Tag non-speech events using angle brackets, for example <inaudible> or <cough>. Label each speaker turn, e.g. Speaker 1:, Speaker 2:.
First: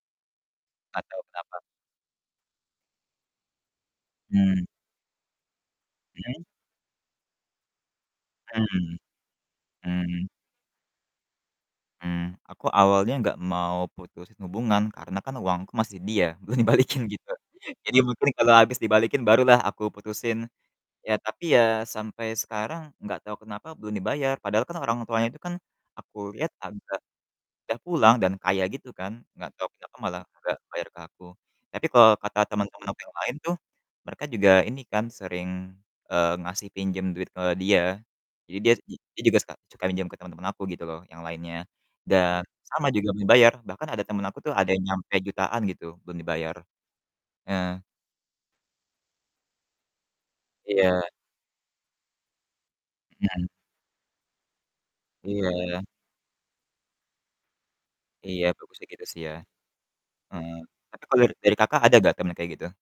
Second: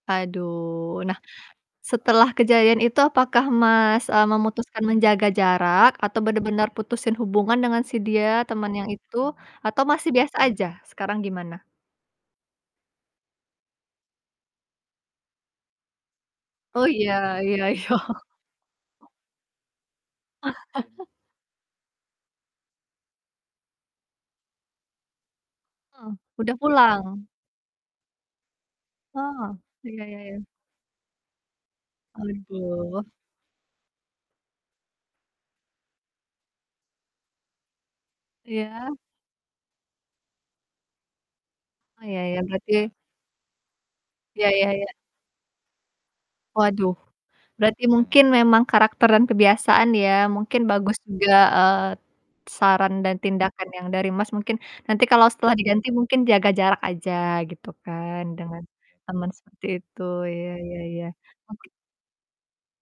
Speaker 1: Aduh, nah,
Speaker 2: Atau berapa?
Speaker 1: setelah kejadian itu apakah, Mas, eee,
Speaker 2: Mmm.
Speaker 1: memutuskan menjaga jarak? Atau
Speaker 2: Mmm.
Speaker 1: benar-benar putusin hubungan dengan si dia, teman yang
Speaker 2: Hmm.
Speaker 1: itu? Atau masih
Speaker 2: Hmm.
Speaker 1: biasa aja, sekarang gimana?
Speaker 2: Hmm, aku awalnya gak mau putusin hubungan, karena kan uangku masih dia, belum
Speaker 1: Oh,
Speaker 2: dibalikin
Speaker 1: iya
Speaker 2: gitu.
Speaker 1: iya iya.
Speaker 2: Jadi mungkin kalo abis dibalikin barulah aku putusin.
Speaker 1: <chuckles>
Speaker 2: Ya, tapi ya sampai sekarang gak tau kenapa belum dibayar, padahal kan orang tuanya itu kan
Speaker 1: Eh,
Speaker 2: aku liat
Speaker 1: udah
Speaker 2: agak
Speaker 1: pulang?
Speaker 2: udah pulang dan kaya gitu kan. Enggak
Speaker 1: Oh,
Speaker 2: tau kenapa
Speaker 1: iya iya
Speaker 2: malah
Speaker 1: iya.
Speaker 2: gak bayar ke aku. Tapi kalo kata temen-temen aku
Speaker 1: Aduh.
Speaker 2: yang lain tuh mereka juga ini kan sering, eee, ngasih pinjem duit ke dia. Jadi dia
Speaker 1: Iya.
Speaker 2: i dia juga suka suka minjam ke temen-temen aku gitu loh, yang lainnya.
Speaker 1: Oh, ya ya,
Speaker 2: Dan sama,
Speaker 1: berarti
Speaker 2: juga belum dibayar, bahkan ada temen aku
Speaker 1: Iya
Speaker 2: tuh, ada
Speaker 1: iya
Speaker 2: yang
Speaker 1: iya.
Speaker 2: nyampe jutaan gitu, belum dibayar.
Speaker 1: Waduh, berarti
Speaker 2: Eee.
Speaker 1: mungkin memang karakter dan kebiasaan ya, mungkin bagus
Speaker 2: Iya.
Speaker 1: juga, eee, saran dan
Speaker 2: Mhm.
Speaker 1: tindakan yang dari Mas mungkin nanti kalau setelah
Speaker 2: Iya.
Speaker 1: diganti mungkin jaga jarak aja, gitu kan,
Speaker 2: Iya,
Speaker 1: dengan
Speaker 2: bagusnya gitu sih
Speaker 1: teman
Speaker 2: ya.
Speaker 1: seperti itu, iya
Speaker 2: Heeh,
Speaker 1: iya iya,
Speaker 2: tapi kalau dari dari
Speaker 1: oke
Speaker 2: Kakak ada gak temen yang kayak gitu?